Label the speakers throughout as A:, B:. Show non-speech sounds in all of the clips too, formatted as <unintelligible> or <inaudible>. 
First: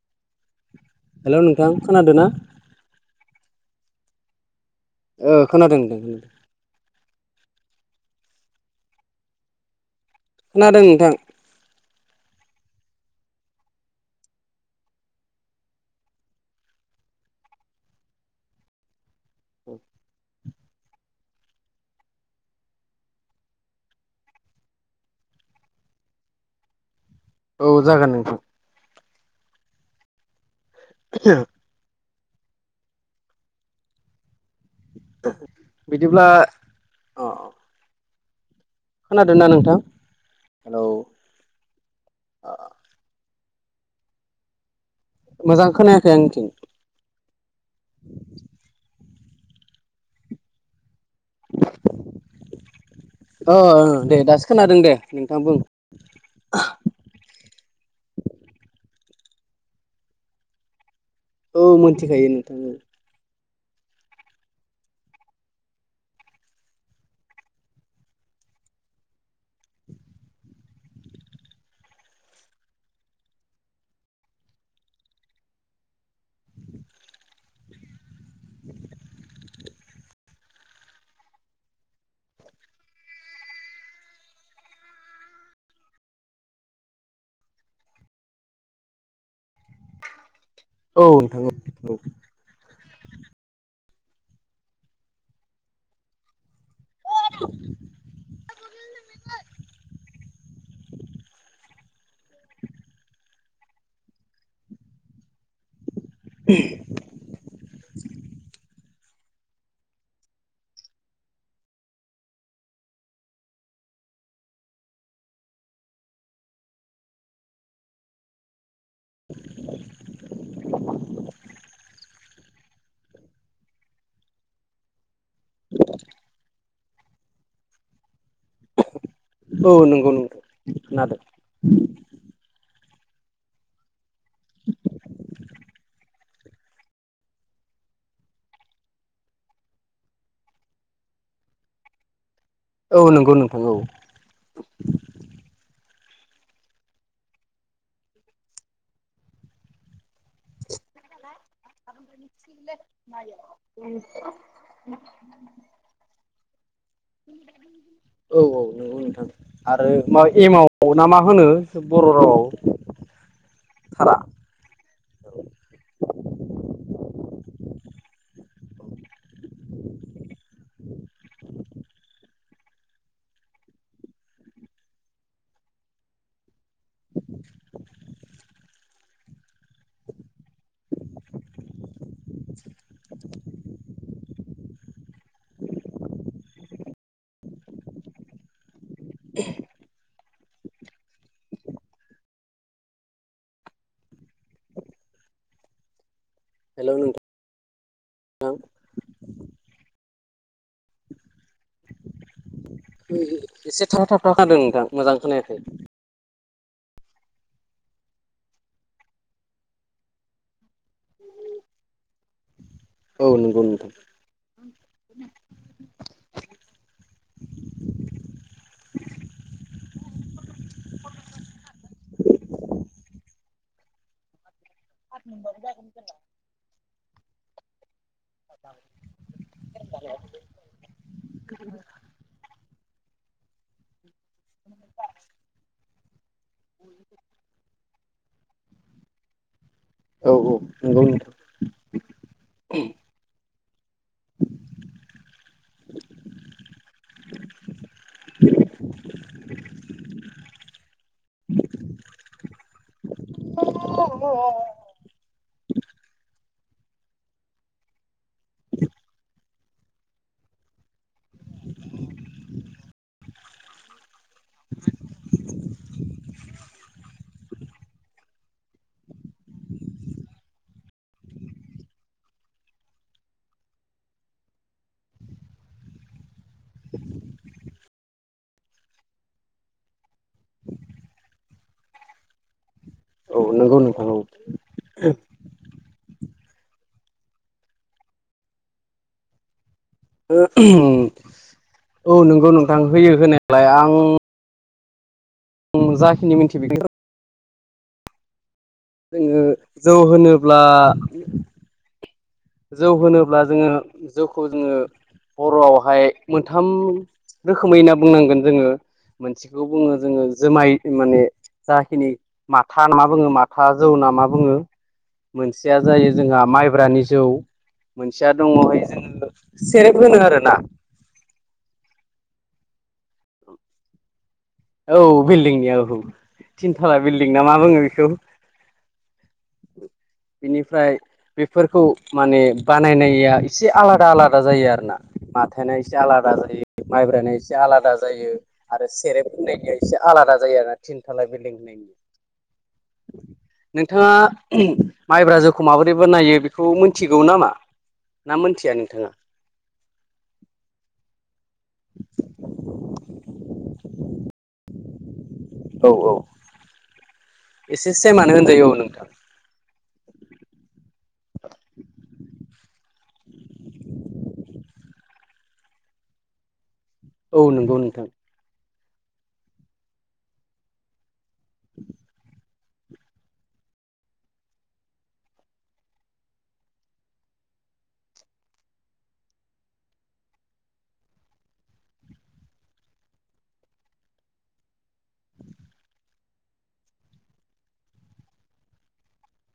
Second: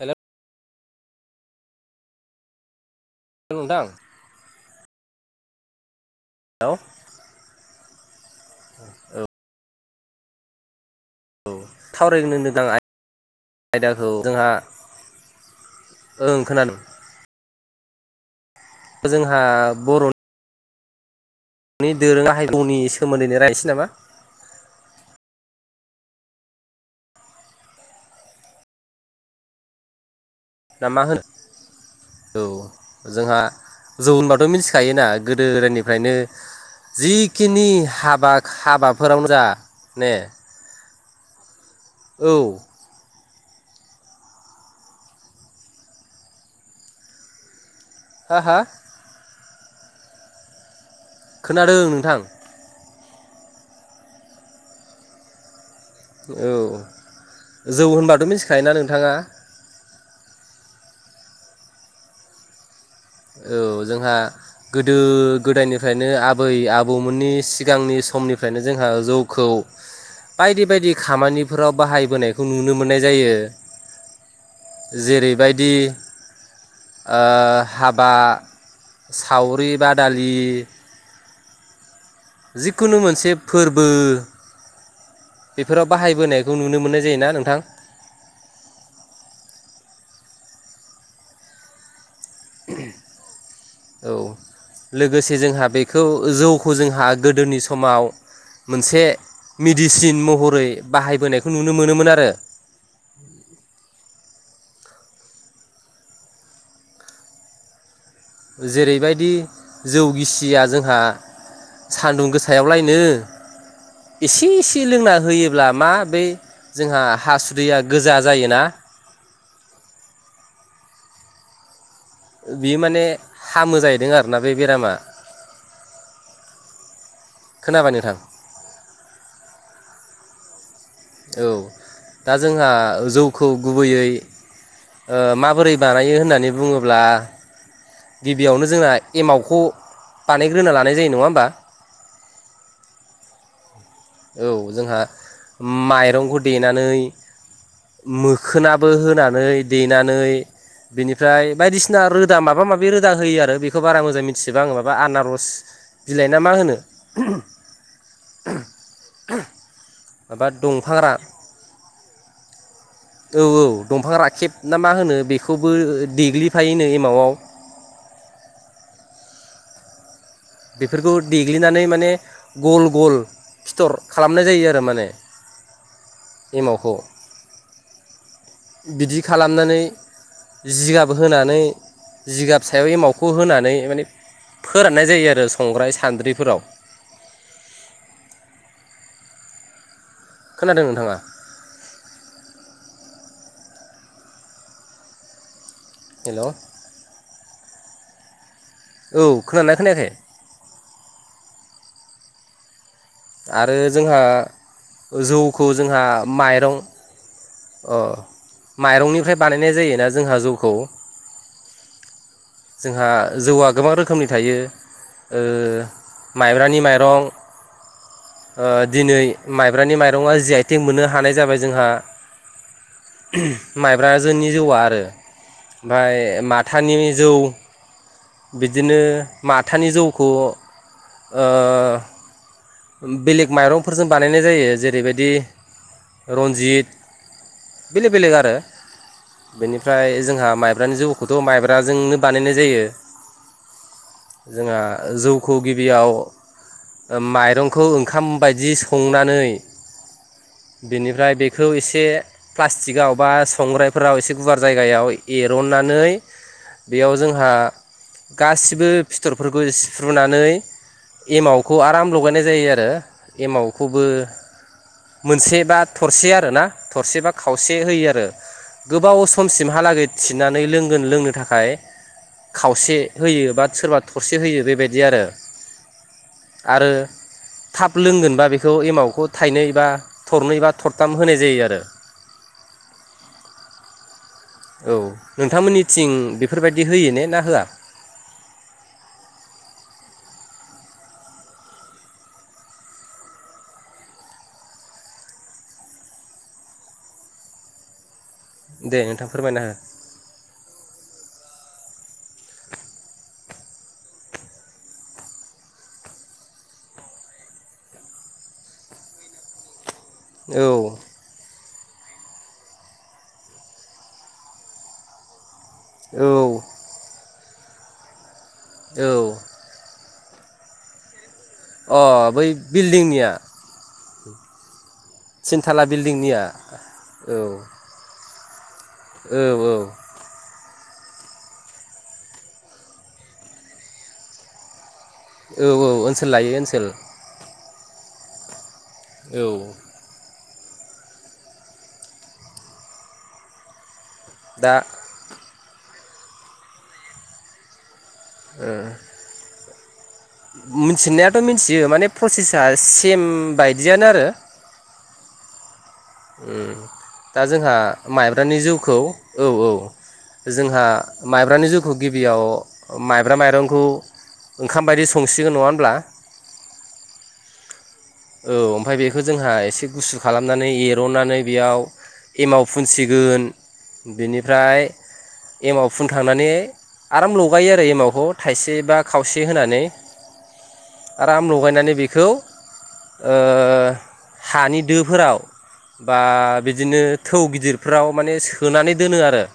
A: हेल'
B: hello नोंथां खोनादो ना
A: हेलौ नोंथां
B: ओ खोनादो होनदों
A: हेलौ औ
B: खोनादों नोंथां
A: औ सावरायनो गोनां <unintelligible> आयदाखौ जोंहा ओं खोनादों जोंहा बर' दानि दोरोङा हाइ गौनि सोमोन्दैनो रायनोसै नामा
B: औ जागोन नोंथां
A: दा मा होनो औ जोंहा जौ होनबाथ' मिथि थायोना गोदोनिफ्रायनो
B: बिदिब्ला
A: जिखिनि हाबा हाबा
B: खोनादों ना नोंथां हेलौ
A: औ
B: मोजां खोनायाखै आंनिथिं
A: हा हा खोनादों नोंथां।
B: अ दे दासो खोनादों दे नोंथां बुं
A: औ जौ होनबाथ' मिथिखायोना नोंथाङा
B: औ मोनथिखायो नोंथां औ
A: औ जोंहा गोदो गोदायनिफ्रायनो आबै- आबौमोननि सिगांनि समनिफ्रायनो जोंहा जौखौ बायदि बायदि खामानिफोराव बाहायबोनायखौ नुनो मोननाय जायो। जेरैबायदि ओ हाबा सावरि -बादालि जिखुनु मोनसे फोरबो बेफोराव बाहायबोनायखौ नुनो मोननाय जायोना नोंथां।
B: औ नोंथां औ
A: औ लोगोसे जोंहा बेखौ जौ खौ जोंहा गोदोनि समाव मोनसे मेडिसिन महरै बाहायबोनायखौ नुनो मोनोमोन आरो
B: <inaudible>
A: जेरैबायदि जौ गिसिया जोंहा सान्दुं गोसायावलायनो एसे एसे लोंना होयोब्ला मा बै जोंहा हासुदैया गोजा जायोना बियो माने हामो जाहैदों आरोना बे बेरामा खोनाबाय नोंथां
B: औ नंगौ नंगौ खोनादों
A: औ दा जोंहा जौखौ गुबैयै माबोरै बानायो होननानै बुङोब्ला गिबियावनो जोंना एमावखौ बानायग्रोना लानाय जायो नङा होमबा?
B: औ नंगौ नोंथां औ
A: औ जोंहा माइरंखौ देनानै मोखोनाबो होनानै देनानै बिनिफ्राय बायदिसिना रो दा माबा माबि रोदा होयो आरो बेखौ बारा मोजां मिथिजोबा आङो माबा आनारस बिलाइना मा होनो
B: औ औ नोंगौ नोंथां आरो मा
A: माबा
B: एमाव
A: दंफां
B: ना
A: रा
B: मा होनो? बर' रावाव
A: औ औ दंफां राखेब ना मा होनो बेखौबो देग्लिफायो नो एमावआव
B: <inaudible>
A: बेफोरखौ देग्लिनानै माने गल गल फिथर खालामनाय जायो आरो माने एमावखौ बिदि खालामनानै जिगाब होनानै जिगाब सायाव एमावखौ होनानै माने फोराननाय जायो आरो संग्राय सान्द्रिफोराव
B: <inaudible>
A: खोनादों नोंथाङा हेल'
B: हेल' नोंथां
A: औ खोनादोंना खोनायाखै? आरो
B: एसे थाबथा
A: जोंहा
B: थाबथा खानादों नोंथां मोजां खोनायाखै
A: जौखौ जोंहा माइरं अ माइरंनिफ्राय बानायनाय जायोना जोंहा जौखौ। जोंहा
B: औ नंगौ
A: जौआ
B: नोंथां
A: गोबां रोखोमनि थायो माइब्रानि माइरं ओ दिनै माइब्रानि माइरङा जि आइ थेग मोननो हानाय जाबाय जोंहा। माइब्राजोननि जौआ आरो ओमफ्राय माथानि जौ बिदिनो माथानि जौखौ ओ बेलेग माइरंफोरजों बानायनाय जायो जेरैबायदि रन्जित बेलेक बेलेग आरो। बेनिफ्राय
B: औ
A: जोंहा
B: औ
A: माइब्रानि
B: नंगौ नोंथां
A: जौखौथ' माइब्राजोंनो बानायनाय जायो। जोंहा जौखौ गिबियाव माइरं ओंखाम बायदि संनानै। बेनिफ्राय बेखौ एसे प्लास्टिकआव बा संग्रायफोराव एसे गुवार जायगा जायगायाव ऐरननानै बेयाव जोंहा गासिबो फिथर फोरखौ सिफ्रुनानै एमावखौ आराम लगायनाय जा जायो आरो एमावखौबो मोनसे बा थरसे आरोना थरसेबा खाव से होयो आरो गोबाव समसिमहालागै थिनानै लोंगोन लोंनो थाखाय खावसे होयो बा सोरबा थरसे होयो बेबायदि आरो। आरो थाब लोंगोनबा बेखौ एमावखौ थाइनै बा थरनै एबा थरथाम होनाय जायो आरो।
B: औ नंगौ नोंथां औ
A: औ नोंथांमोननिथिं बेफोरबायदि होयो ने ना होआ?
B: हो औ नोंगौ नोंथां होयो होनायालाय आं जाखिनि मिन्थि
A: दे नोंथां
B: जोङो
A: फोरमायना
B: जौ होनोब्ला जौ होनोब्ला जोङो जौखौ जोङो बर'आवहाय मोनथाम रोखोमैना बुंनांगोन जोङो मोनसेखौ बुङो जोङो
A: हो
B: जुमाय माने जाखिनि माथा मा बुङो माथा जौ होना मा बुङो? मोनसेया जायो
A: औ
B: जोंहा माइब्रानि जौ मोनसेया दङहाय जोङो
A: औ
B: सेरेफ होनो आरो ना।
A: अ बै बिल्डिंनिया।
B: औ बिल्डिंनिया औ
A: थिनथाला
B: औ
A: बिल्डिंनिया
B: थिनथाला
A: औ
B: बिल्डिं ना मा बुङो बेखौ?
A: औ औ
B: बेनिफ्राय बेफोरखौ माने बानायनाया एसे आलादा आलादा जायो आरोना।
A: औ
B: माथाना एसे
A: ओनसोल
B: आलादा
A: लायै
B: जायो
A: ओनसोल
B: माइब्राना एसे आलादा जायो आरो सेरेब
A: औ
B: होननायनिया एसे आलादा जायो आरोना थिनथालाय बिल्डिं होनायनि नोंथाङा
A: दा
B: माइब्रा जोखौ माबोरैबो बनायो बेखौ मिथिगौ नामा? ना
A: ओ
B: मोनथिया नोंथाङा
A: मिथिनायाथ' मिन्थि बियो माने प्रसेसा सेम बायदियानो आरो।
B: औ औ
A: उम दा जोंहा
B: एसे सेमानो
A: माइब्रानि
B: होनजायो औ
A: जिउखौ
B: नोंथां
A: औ औ जोंहा माइब्रानि जौखौ गिबियाव माइब्रा माइरंखौ ओंखाम बायदि संसिगोन नङा होनब्ला?
B: औ नंगौ नोंथां
A: औ ओमफ्राय बेखौ जोंहा एसे गुसु खालामनानै एरननानै बेयाव एमाव फुनसिगोन बेनिफ्राय एमाव फुनखांनानै आराम लगायो आरो एमावखौ थाइसे बा खावसे होनानै। आराम लगायनानै बेखौ ओ हानि दोफोराव बा बिदिनो थौ गिदिरफ्राव माने सोनानै दोनो आरो।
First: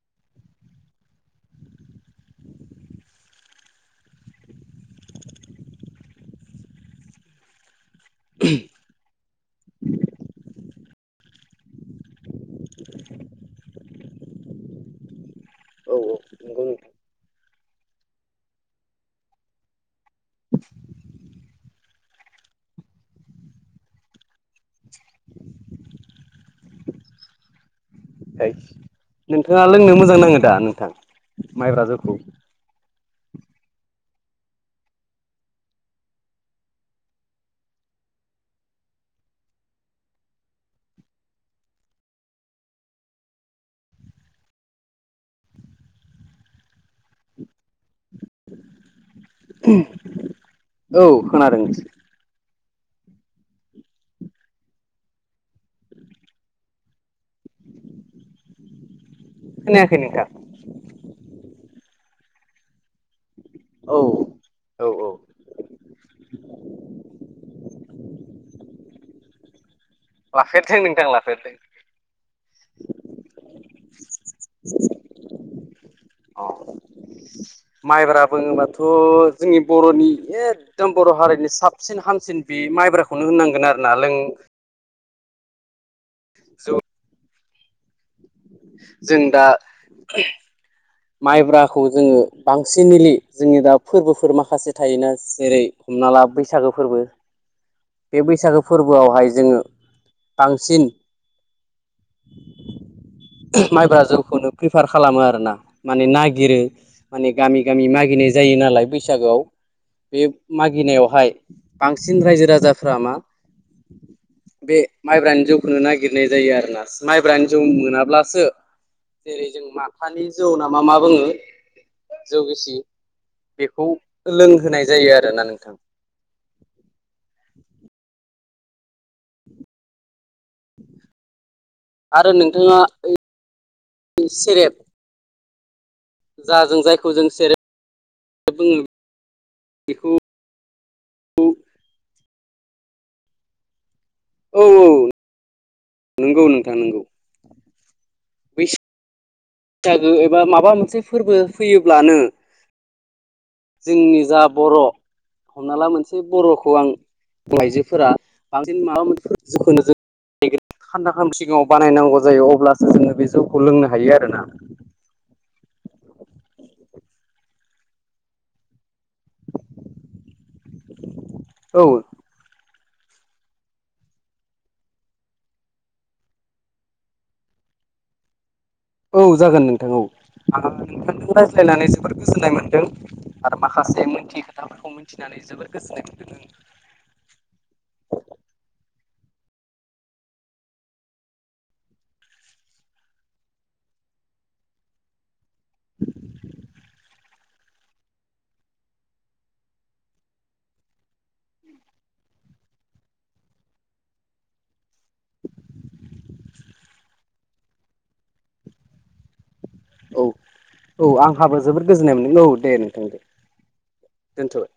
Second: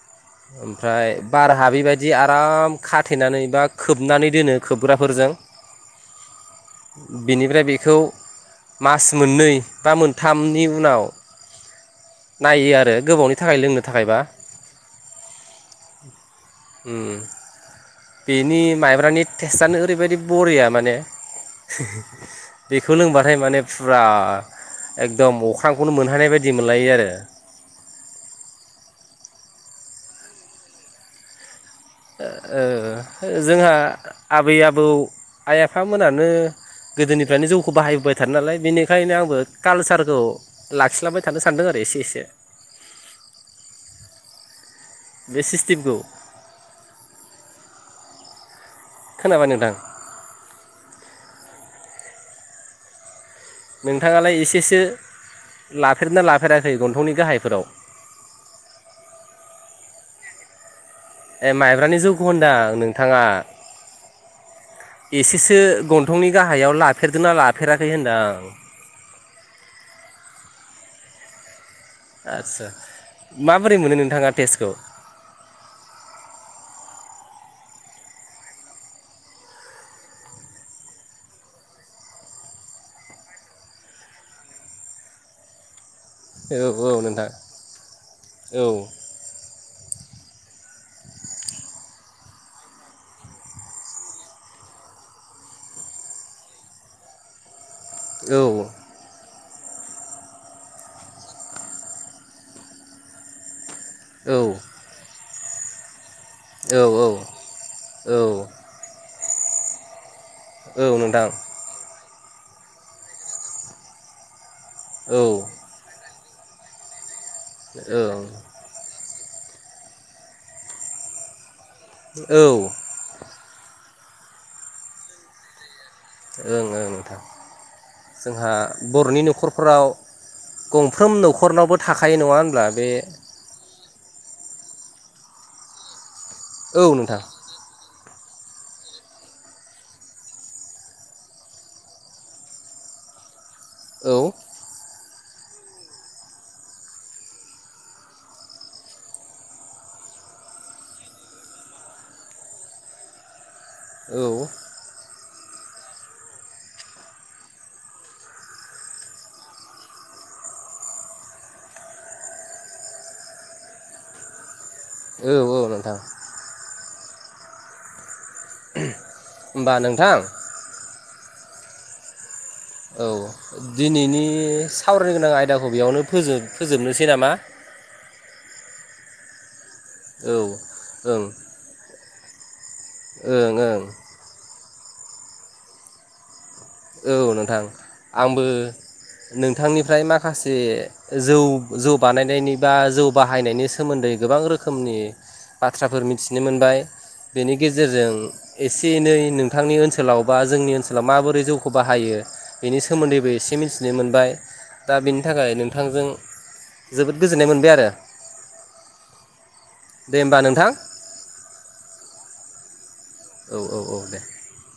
A: <unintelligible> ओमफ्राय बार हाबैबायदि आराम खाथेनानै बा खोबनानै दोनो खोबग्राफोरजों।
B: <inaudible>
A: बेनिफ्राय बेखौ मास मोननै बा मोनथामनि उनाव नायो आरो गोबावनि थाखाय लोंनो थाखायबा।
B: औ नंगौ नोंथां
A: उम बेनि माइब्रानि टेस्टानो ओरैबायदि बरिया माने बेखौ लोंबाथाय माने फुरा एकदम अख्रांखौनो मोनहानाय बायदि मोनलायो आरो।
B: नोंथाङा लोंनो मोजां नाङो दा नोंथां माइब्रा जौ
A: ओ जोंहा आबै आबौ आइ आफाम मोनोनानो गोदोनिफ्रायनो जौखौ बाहायबोबाय थादों नालाय बेनिखायनो आंबो कालसारखौ लाखिलांबाय थानो सानदों आरो एसे एसे बे सिस्टेमखौ खोनाबाय नोंथां
B: उम औ खोनादों।
A: नोंथाङालाय एसेसो लाफेरदोंना लाफेराखै गन्थंनि गाहायफोराव।
B: खोनायाखै नोंथां।
A: ए माइब्रानि जौखौ होनदां नोंथाङा।
B: औ औ औ
A: एसेसो गन्थंनि गाहायाव लाफेरदोंना लाफेराखै होनदांं?
B: लाफेरदों नोंथां लाफेरदों।
A: आतसा माबोरै मोनो नोंथाङा टेस्टखौ?
B: औ माइब्रा बुङोबाथ' जोंनि बर'नि एकदम बर' हारिनि साबसिन हामसिन बे माइब्राखौनो होननांगोन आरो ना लों
A: औ
B: जौ
A: औ नोंथां औ।
B: जों दा माइब्राखौ जोङो बांसिन मिलि जोंनि दा फोरबोफोर माखासे थायोना जेरै हमना ला बैसागो फोरबो बे
A: औ
B: बैसागो फोरबो फोरावहाय जोङो बांसिन माइब्रा जौखौनो प्रिफार खालामो आरोना। माने नागिरो
A: औ
B: माने गामि गामि
A: औ
B: नागिरनाय जायो नालाय बैसागो आव बे
A: औ
B: मागिनायावहाय
A: नोंथां
B: बांसिन रायजो राजाफ्रा मा बे
A: औ ओं
B: माइब्रानि जौखौनो नागिरनाय जायो आरो ना। माइब्रानि जौ
A: औ
B: मोनाब्लासो जेरै जों माथानि जौ नामा मा बुङो जौ गिसि
A: ओं
B: बेखौ लोंहोनाय जायो आरोना नोंथां।
A: ओं ओं नोंथां जोंहा बर'नि न'खरफोराव गंफ्रोम न'खरनावबो थाखायो नङा होनब्ला बे
B: सेरफ जा जों
A: औ
B: जायखौ
A: नोंथां
B: जों सेरफ बुङो बेखौ
A: औ
B: औ औ नंगौ नोंथां नोंगौ। बैसाग बैसागो एबा माबा मोनसे फोरबो फैयोब्लानो जोंनि
A: औ
B: जा बर' हमना ला मोनसे बर'खौ आं आइजोफोरा बांसिन माबा मोनसेफोर जिखौ नो जा <unintelligible> सिगाङाव बानायनांगौ जायो अब्लासो जोङो बे जौखौ लोंनो हायो आरोना।
A: औ औ नोंथां। होमबा नोंथां।
B: औ
A: औ दिनैनि सावरायनो गोनां आयदाखौ बेयावनो फोजोबनोसै नामा?
B: औ जागोन नोंथां औ आं
A: ओं
B: नोंथां रायज्लायनानै जोबोर गोजोननाय मोनदों
A: ओं
B: आरो
A: ओं
B: माखासे मोनथियै खोथाफोरखौ मिथिनानै जोबोर गोजोननाय मोनदों।
A: औ नोंथां आंबो नोंथांनिफ्राय माखासे जौ जौ बानायनायनि बा जौ बाहायनायनि सोमोन्दै गोबां रोखोमनि बाथ्राफोर मिथिनो मोनबाय बेनि गेजेरजों एसे एनै नोंथांनि ओनसोलाव बा जोंनि ओनसोलाव माबोरै जौखौ बाहायो बेनि सोमोन्दैबो एसे मिथिनो मोनबाय दा बेनि थाखाय नोंथांजों जोबोद गोजोननाय मोनबाय आरो दे
B: औ
A: होमबा नोंथां
B: औ आंहाबो जोबोद गोजोननाय मोनदों औ दे नोंथां दे
A: औ - औ - औ दे
B: दोनथ'बाय